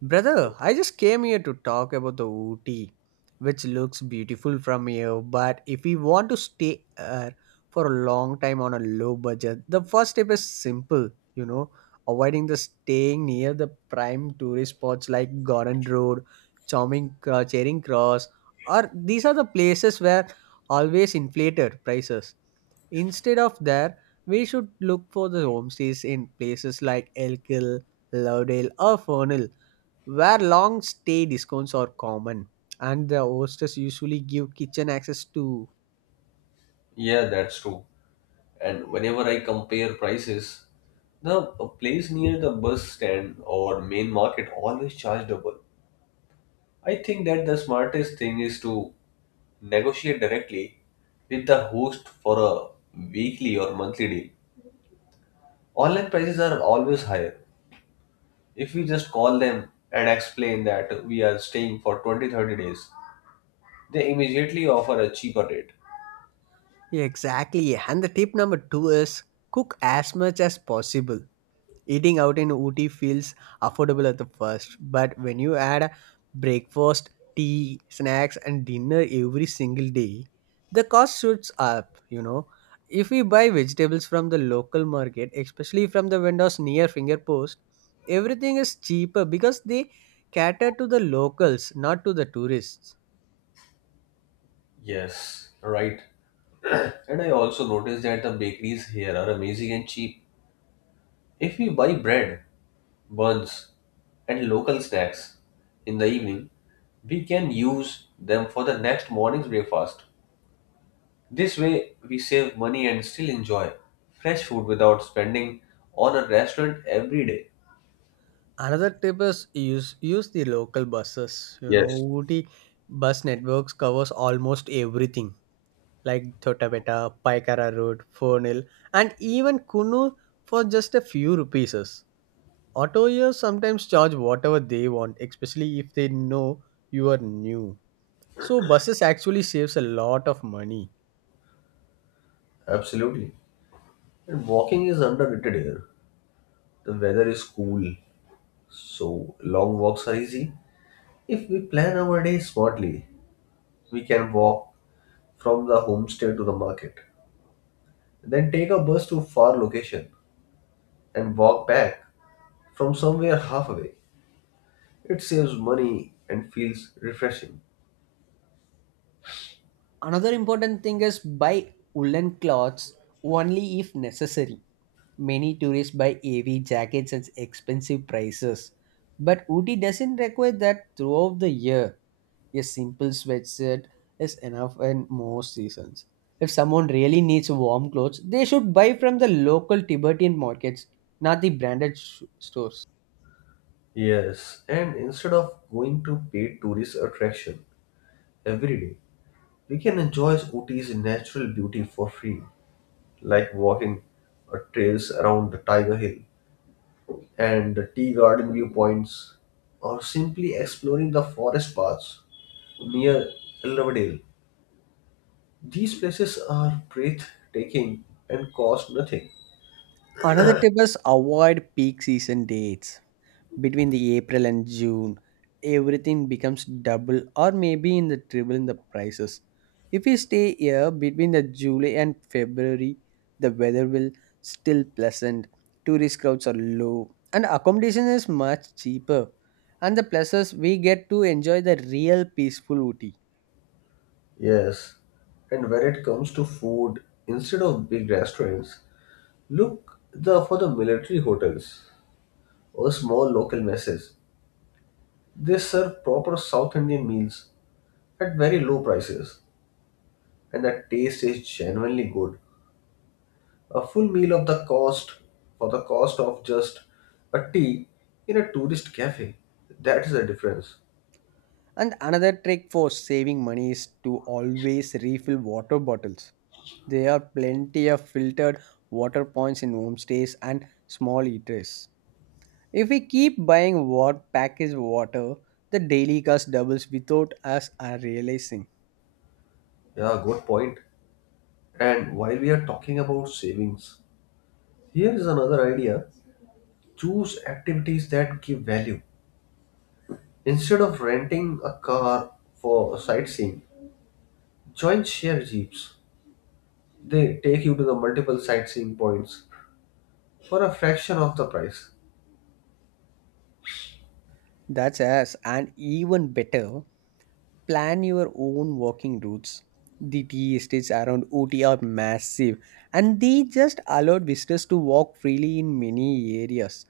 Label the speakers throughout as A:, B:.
A: Brother, I just came here to talk about the Ooty, which looks beautiful from here. But if we want to stay here for a long time on a low budget, the first step is simple, avoiding the staying near the prime tourist spots like Garden Road, Charming, Charing Cross, or these are the places where always inflated prices. Instead of there, we should look for the homestays in places like Elk Hill, Lovedale, or Fernhill where long stay discounts are common and the hostess usually give kitchen access to
B: Yeah, that's true. And whenever I compare prices, the a place near the bus stand or main market always charge double. I think that the smartest thing is to negotiate directly with the host for a weekly or monthly deal. Online prices are always higher. If we just call them and explain that we are staying for 20-30 days, they immediately offer a cheaper rate.
A: exactly and the tip number 2 is cook as much as possible. Eating out in Ooty feels affordable at the first, but when you add breakfast, tea, snacks, and dinner every single day, the cost shoots up. If we buy vegetables from the local market, especially from the vendors near fingerpost, everything is cheaper because they cater to the locals, not to the tourists.
B: Yes, right. And I also noticed that the bakeries here are amazing and cheap. If we buy bread, buns, and local snacks in the evening, we can use them for the next morning's breakfast. This way, we save money and still enjoy fresh food without spending on a restaurant every day.
A: Another tip is use the local buses. You know,
B: Yes,
A: Ooty bus networks covers almost everything like Chotapeta, Paikara Road, Fornil, and even Kunu for just a few rupees. Autoyers sometimes charge whatever they want, especially if they know you are new. So buses actually saves a lot of money.
B: absolutely. And walking is underrated here. The weather is cool, so long walks are easy. If we plan our day smartly, we can walk from the homestay to the market, then take a bus to far location and walk back from somewhere halfway. It saves money and feels refreshing.
A: Another important thing is buy woolen clothes only if necessary. Many tourists buy heavy jackets at expensive prices, but Ooty doesn't require that throughout the year. A simple sweatshirt is enough in most seasons. If someone really needs warm clothes, they should buy from the local Tibetan markets, not the branded stores.
B: Yes, and instead of going to paid tourist attraction every day, we can enjoy Ooty's natural beauty for free, like walking trails around the Tiger Hill and the tea garden viewpoints, or simply exploring the forest paths near Elverdale. These places are breathtaking and cost nothing.
A: Another tip is avoid peak season dates. Between the April and June, everything becomes double or maybe in the triple in the prices. If we stay here between the July and February, the weather will still pleasant. Tourist crowds are low and accommodation is much cheaper. And the places we get to enjoy the real peaceful Ooty.
B: Yes, and when it comes to food, instead of big restaurants, look the for the military hotels or small local messes. They serve proper South Indian meals at very low prices, and the taste is genuinely good. A full meal of the cost for the cost of just a tea in a tourist cafe. That is the difference.
A: And another trick for saving money is to always refill water bottles. There are plenty of filtered water points in homestays and small eateries. If we keep buying what packaged water, the daily cost doubles without us are realizing.
B: Yeah, good point. And while we are talking about savings, here is another idea: choose activities that give value. Instead of renting a car for sightseeing, join share jeeps. They take you to the multiple sightseeing points for a fraction of the price.
A: That's us, and even better, plan your own walking routes. The tea estates around Ooty are massive, and they just allowed visitors to walk freely in many areas.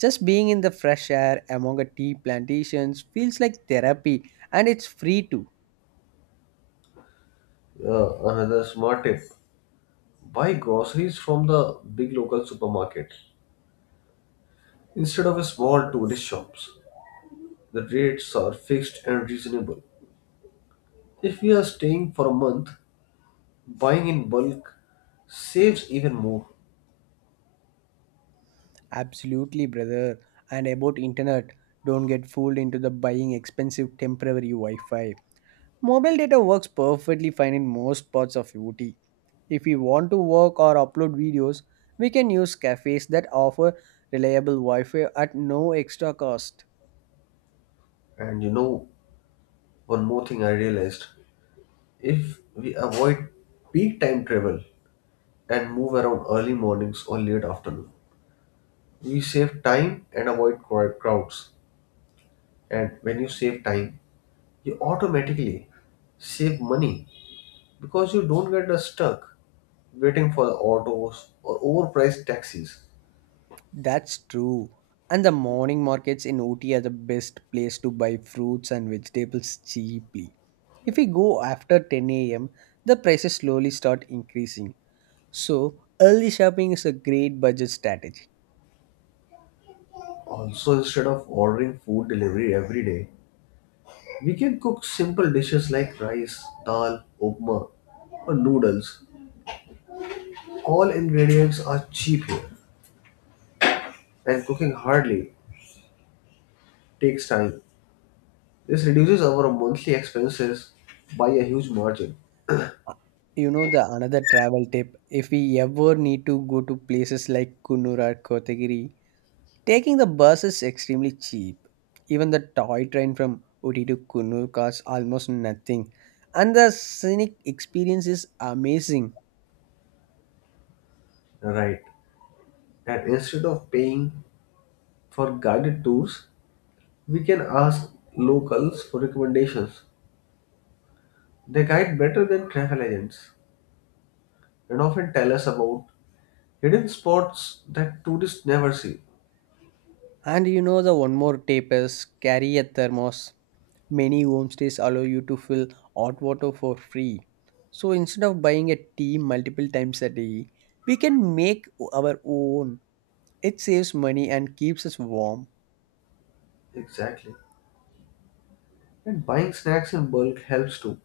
A: Just being in the fresh air among a tea plantations feels like therapy and it's free too.
B: Another smart tip: buy groceries from the big local supermarket instead of a small tourist shops. The rates are fixed and reasonable. If you are staying for a month, buying in bulk saves even more.
A: Absolutely, brother. And about internet, don't get fooled into the buying expensive temporary Wi-Fi. Mobile data works perfectly fine in most parts of UT. If we want to work or upload videos, we can use cafes that offer reliable Wi-Fi at no extra cost.
B: And you know, one more thing I realized: if we avoid peak time travel and move around early mornings or late afternoon, we save time and avoid crowds. And when you save time, you automatically save money because you don't get stuck waiting for the autos or overpriced taxis.
A: That's true. And the morning markets in Ooty are the best place to buy fruits and vegetables cheaply. If we go after 10 a.m., the prices slowly start increasing. So, early shopping is a great budget strategy.
B: Also, instead of ordering food delivery every day, we can cook simple dishes like rice, dal, upma, or noodles. All ingredients are cheap here, and cooking hardly takes time. This reduces our monthly expenses by a huge margin.
A: Uh, You know the another travel tip, if we ever need to go to places like Kunnur or Kotagiri, taking the bus is extremely cheap. Even the toy train from Uti to Kunnur costs almost nothing. And the scenic experience is amazing.
B: Right. And instead of paying for guided tours, we can ask locals for recommendations. They guide better than travel agents and often tell us about hidden spots that tourists never see.
A: And you know the one more tip is carry a thermos. Many homestays allow you to fill hot water for free. So instead of buying a tea multiple times a day, we can make our own. It saves money and keeps us warm.
B: Exactly. And buying snacks in bulk helps too.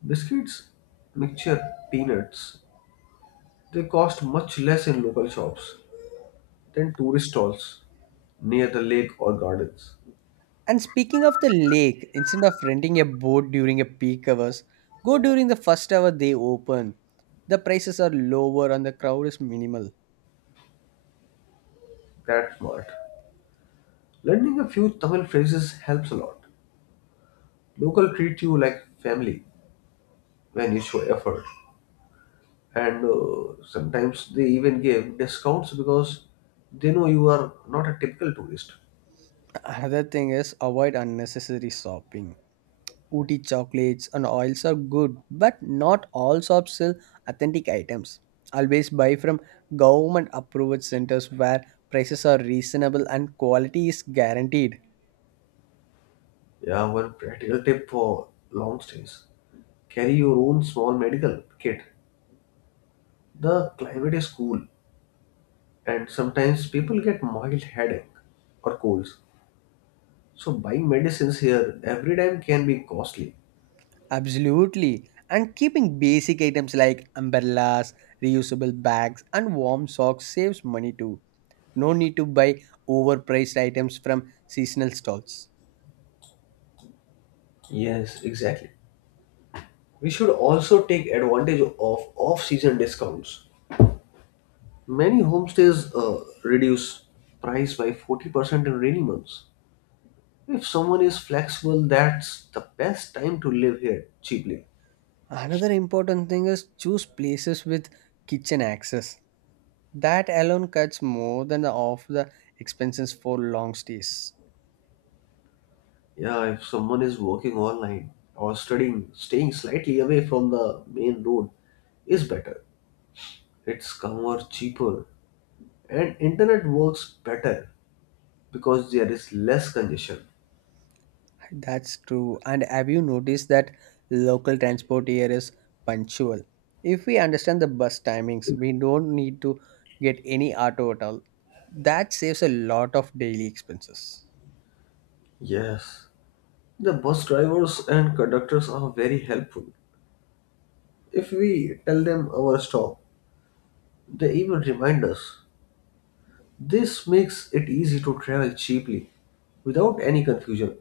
B: Biscuits, mixture, peanuts, they cost much less in local shops than tourist stalls near the lake or gardens.
A: And speaking of the lake, instead of renting a boat during a peak hours, go during the first hour they open. The prices are lower and the crowd is minimal.
B: That's smart. Learning a few Tamil phrases helps a lot. Local treat you like family when you show effort, and sometimes they even give discounts because they know you are not a typical tourist.
A: Another thing is avoid unnecessary shopping. Ooty chocolates and oils are good, but not all shops sell authentic items. Always buy from government approved centers where prices are reasonable and quality is guaranteed.
B: Yeah, one practical tip for long stays: carry your own small medical kit. The climate is cool, and sometimes people get mild headache or colds. So buying medicines here every time can be costly.
A: Absolutely. And keeping basic items like umbrellas, reusable bags, and warm socks saves money too. No need to buy overpriced items from seasonal stalls.
B: Yes, exactly. We should also take advantage of off-season discounts. Many homestays reduce price by 40% in rainy months. If someone is flexible, that's the best time to live here cheaply.
A: Another important thing is choose places with kitchen access. That alone cuts more than off the expenses for long stays.
B: Yeah, if someone is working online or studying, staying slightly away from the main road is better. It's calmer, cheaper, and internet works better because there is less congestion.
A: That's true. And have you noticed that local transport here is punctual? If we understand the bus timings, we don't need to get any auto at all. That saves a lot of daily expenses.
B: Yes, the bus drivers and conductors are very helpful. If we tell them our stop, they even remind us. This makes it easy to travel cheaply without any confusion,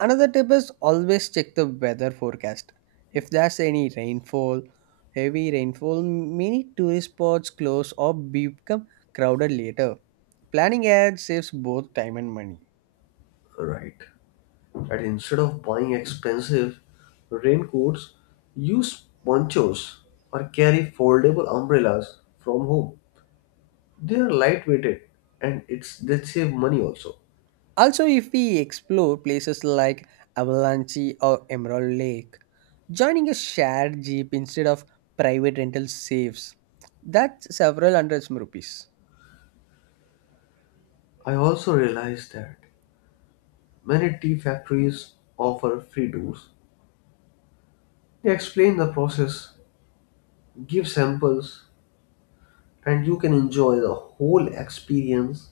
A: Another tip is always check the weather forecast. If there's any rainfall, heavy rainfall, many tourist spots close or become crowded later. Planning ahead saves both time and money.
B: right? And instead of buying expensive raincoats, use ponchos or carry foldable umbrellas from home. They are lightweighted, and it's they save money also.
A: Also, if we explore places like Avalanche or Emerald Lake, joining a shared jeep instead of private rental saves. That's several hundreds of rupees.
B: I also realized that many tea factories offer free tours. They explain the process, give samples, and you can enjoy the whole experience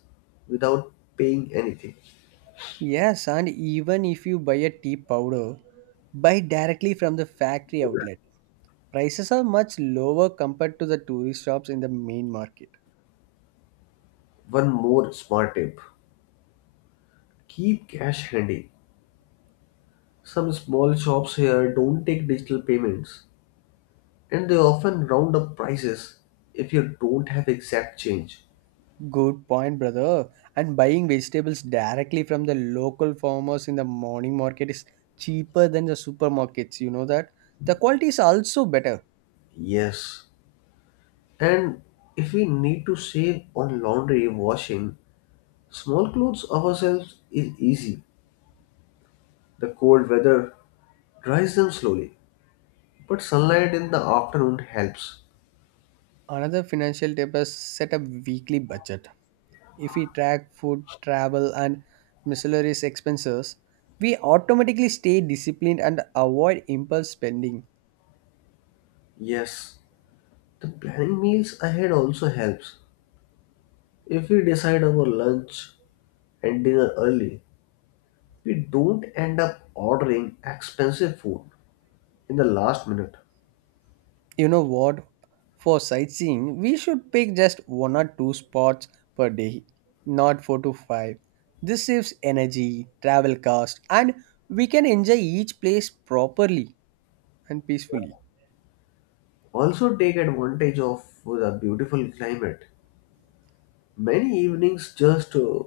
B: without paying anything.
A: Yes, and even if you buy a tea powder, buy directly from the factory outlet. Prices are much lower compared to the tourist shops in the main market.
B: One more smart tip: keep cash handy. Some small shops here don't take digital payments, and they often round up prices if you don't have exact change.
A: Good point, brother. And buying vegetables directly from the local farmers in the morning market is cheaper than the supermarkets. You know that? The quality is also better.
B: Yes, and if we need to save on laundry, washing small clothes ourselves is easy. The cold weather dries them slowly, but sunlight in the afternoon helps.
A: Another financial tip is set a weekly budget. If we track food, travel, and miscellaneous expenses, we automatically stay disciplined and avoid impulse spending.
B: Yes, the planning meals ahead also helps. If we decide our lunch and dinner early, we don't end up ordering expensive food in the last minute.
A: You know what? For sightseeing, we should pick just one or two spots per day, not four to five. This saves energy, travel cost, and we can enjoy each place properly and peacefully.
B: Also, take advantage of the beautiful climate. Many evenings, just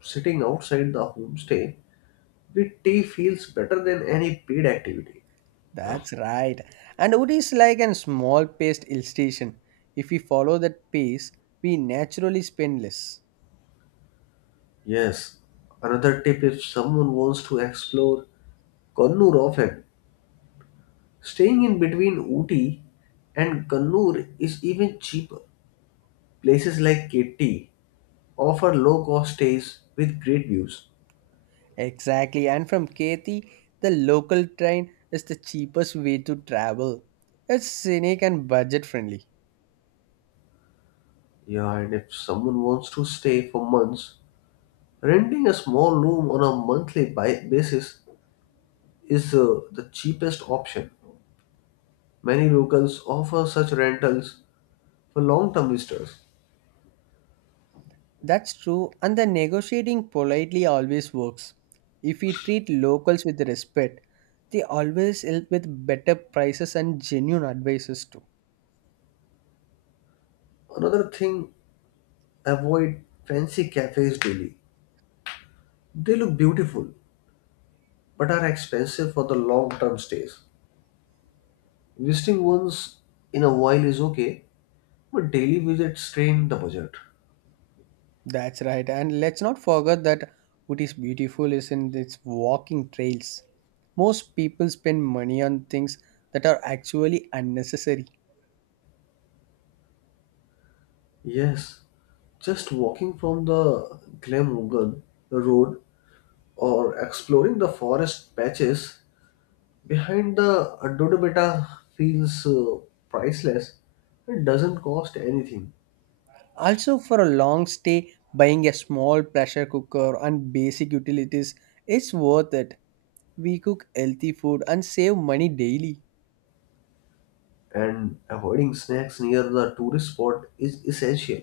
B: sitting outside the homestay with tea feels better than any paid activity.
A: That's right. And Uri is like a small paced illustration. If we follow that pace, we naturally spend less.
B: Yes, another tip: if someone wants to explore Kannur often, staying in between Ooty and Kannur is even cheaper. Places like Ketti offer low cost stays with great views.
A: Exactly. And from Kethi, the local train is the cheapest way to travel. It's scenic and budget friendly.
B: Yeah, and if someone wants to stay for months, renting a small room on a basis is the cheapest option. Many locals offer such rentals for long term visitors.
A: That's true, and the negotiating politely always works. If we treat locals with respect, they always help with better prices and genuine advices too.
B: Another thing, avoid fancy cafes daily. They look beautiful but are expensive for the long term stays. Visiting once in a while is okay, but daily visits strain the budget.
A: That's right, and let's not forget that what is beautiful is in its walking trails. Most people spend money on things that are actually unnecessary.
B: Yes, just walking from the Glamorgan Road or exploring the forest patches behind the Andromeda feels priceless and doesn't cost anything.
A: Also, for a long stay, buying a small pressure cooker and basic utilities is worth it. We cook healthy food and save money daily.
B: And avoiding snacks near the tourist spot is essential.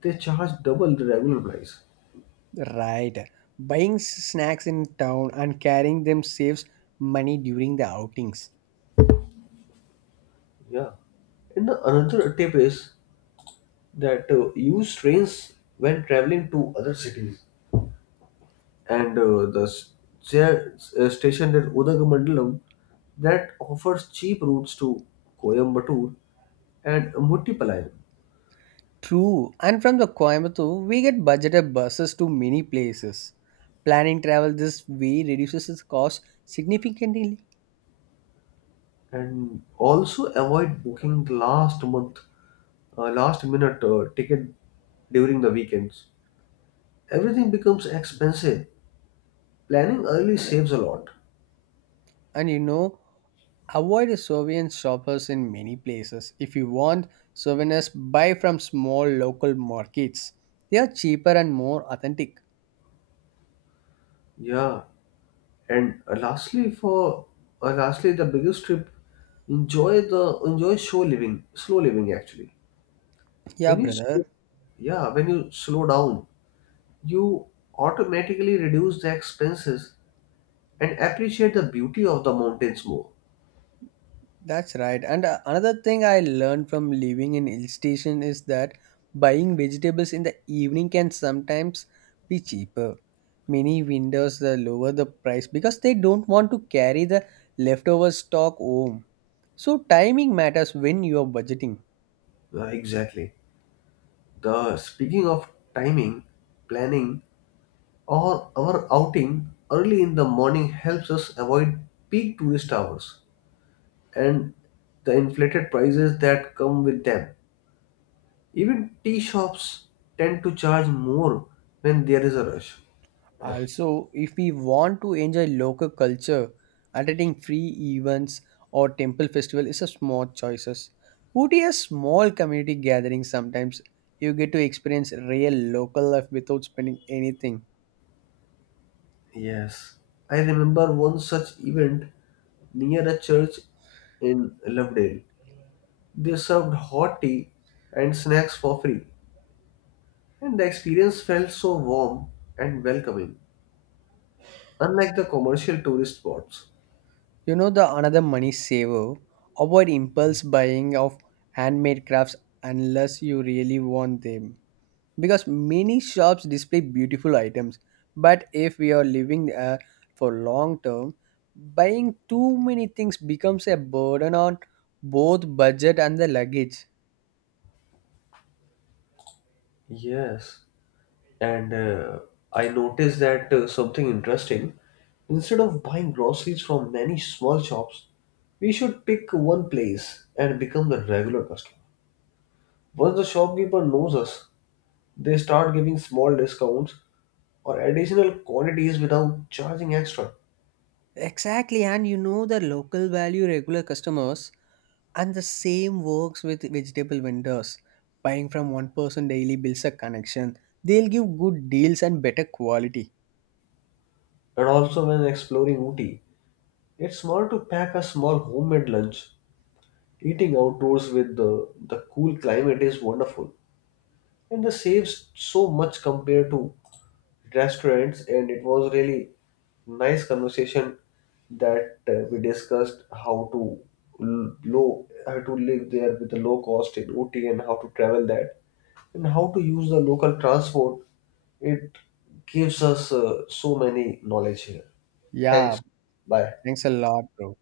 B: They charge double the regular price.
A: Right. Buying snacks in town and carrying them saves money during the outings.
B: Yeah. And the another tip is that use trains when traveling to other cities, and station at Udagumandalam that offers cheap routes to Coimbatore and Muttipalayam.
A: True. And from the Coimbatore, we get budgeted buses to many places. Planning travel this way reduces its cost significantly.
B: And also avoid booking the last minute ticket during the weekends. Everything becomes expensive. Planning early saves a lot.
A: And you know, avoid souvenir shoppers in many places. If you want souvenirs, buy from small local markets. They are cheaper and more authentic.
B: Yeah, and lastly the biggest trip: enjoy the enjoy show living slow living actually.
A: Yeah,
B: when you slow-
A: brother.
B: yeah when you slow down, you automatically reduce the expenses and appreciate the beauty of the mountains more.
A: That's right. And another thing I learned from living in hill station is that buying vegetables in the evening can sometimes be cheaper. Many vendors lower the price because they don't want to carry the leftover stock home. So timing matters when you are budgeting.
B: Yeah, exactly. The speaking of timing, planning or our outing early in the morning helps us avoid peak tourist hours and the inflated prices that come with them. Even tea shops tend to charge more when there is a rush.
A: Also, if we want to enjoy local culture, attending free events or temple festival is a smart choices. Ooty has small community gatherings sometimes. You get to experience real local life without spending anything.
B: Yes, I remember one such event near a church in Lovedale. They served hot tea and snacks for free, and the experience felt so warm and welcoming, unlike the commercial tourist spots.
A: You know the another money saver. Avoid impulse buying of handmade crafts unless you really want them, because many shops display beautiful items, but if we are living for long term, buying too many things becomes a burden on both budget and the luggage.
B: Yes, and I noticed that something interesting. Instead of buying groceries from many small shops, we should pick one place and become the regular customer. Once the shopkeeper knows us, they start giving small discounts or additional quantities without charging extra.
A: Exactly, and you know the local value regular customers, and the same works with vegetable vendors. Buying from one person daily builds a connection. They'll give good deals and better quality.
B: And also, when exploring Ooty, it's smart to pack a small homemade lunch. Eating outdoors with the cool climate is wonderful, and this saves so much compared to restaurants. And it was really nice conversation that we discussed how to live there with a low cost in OT and how to travel that and how to use the local transport. It gives us so many knowledge here.
A: Yeah,
B: Thanks. Bye.
A: thanks a lot, bro.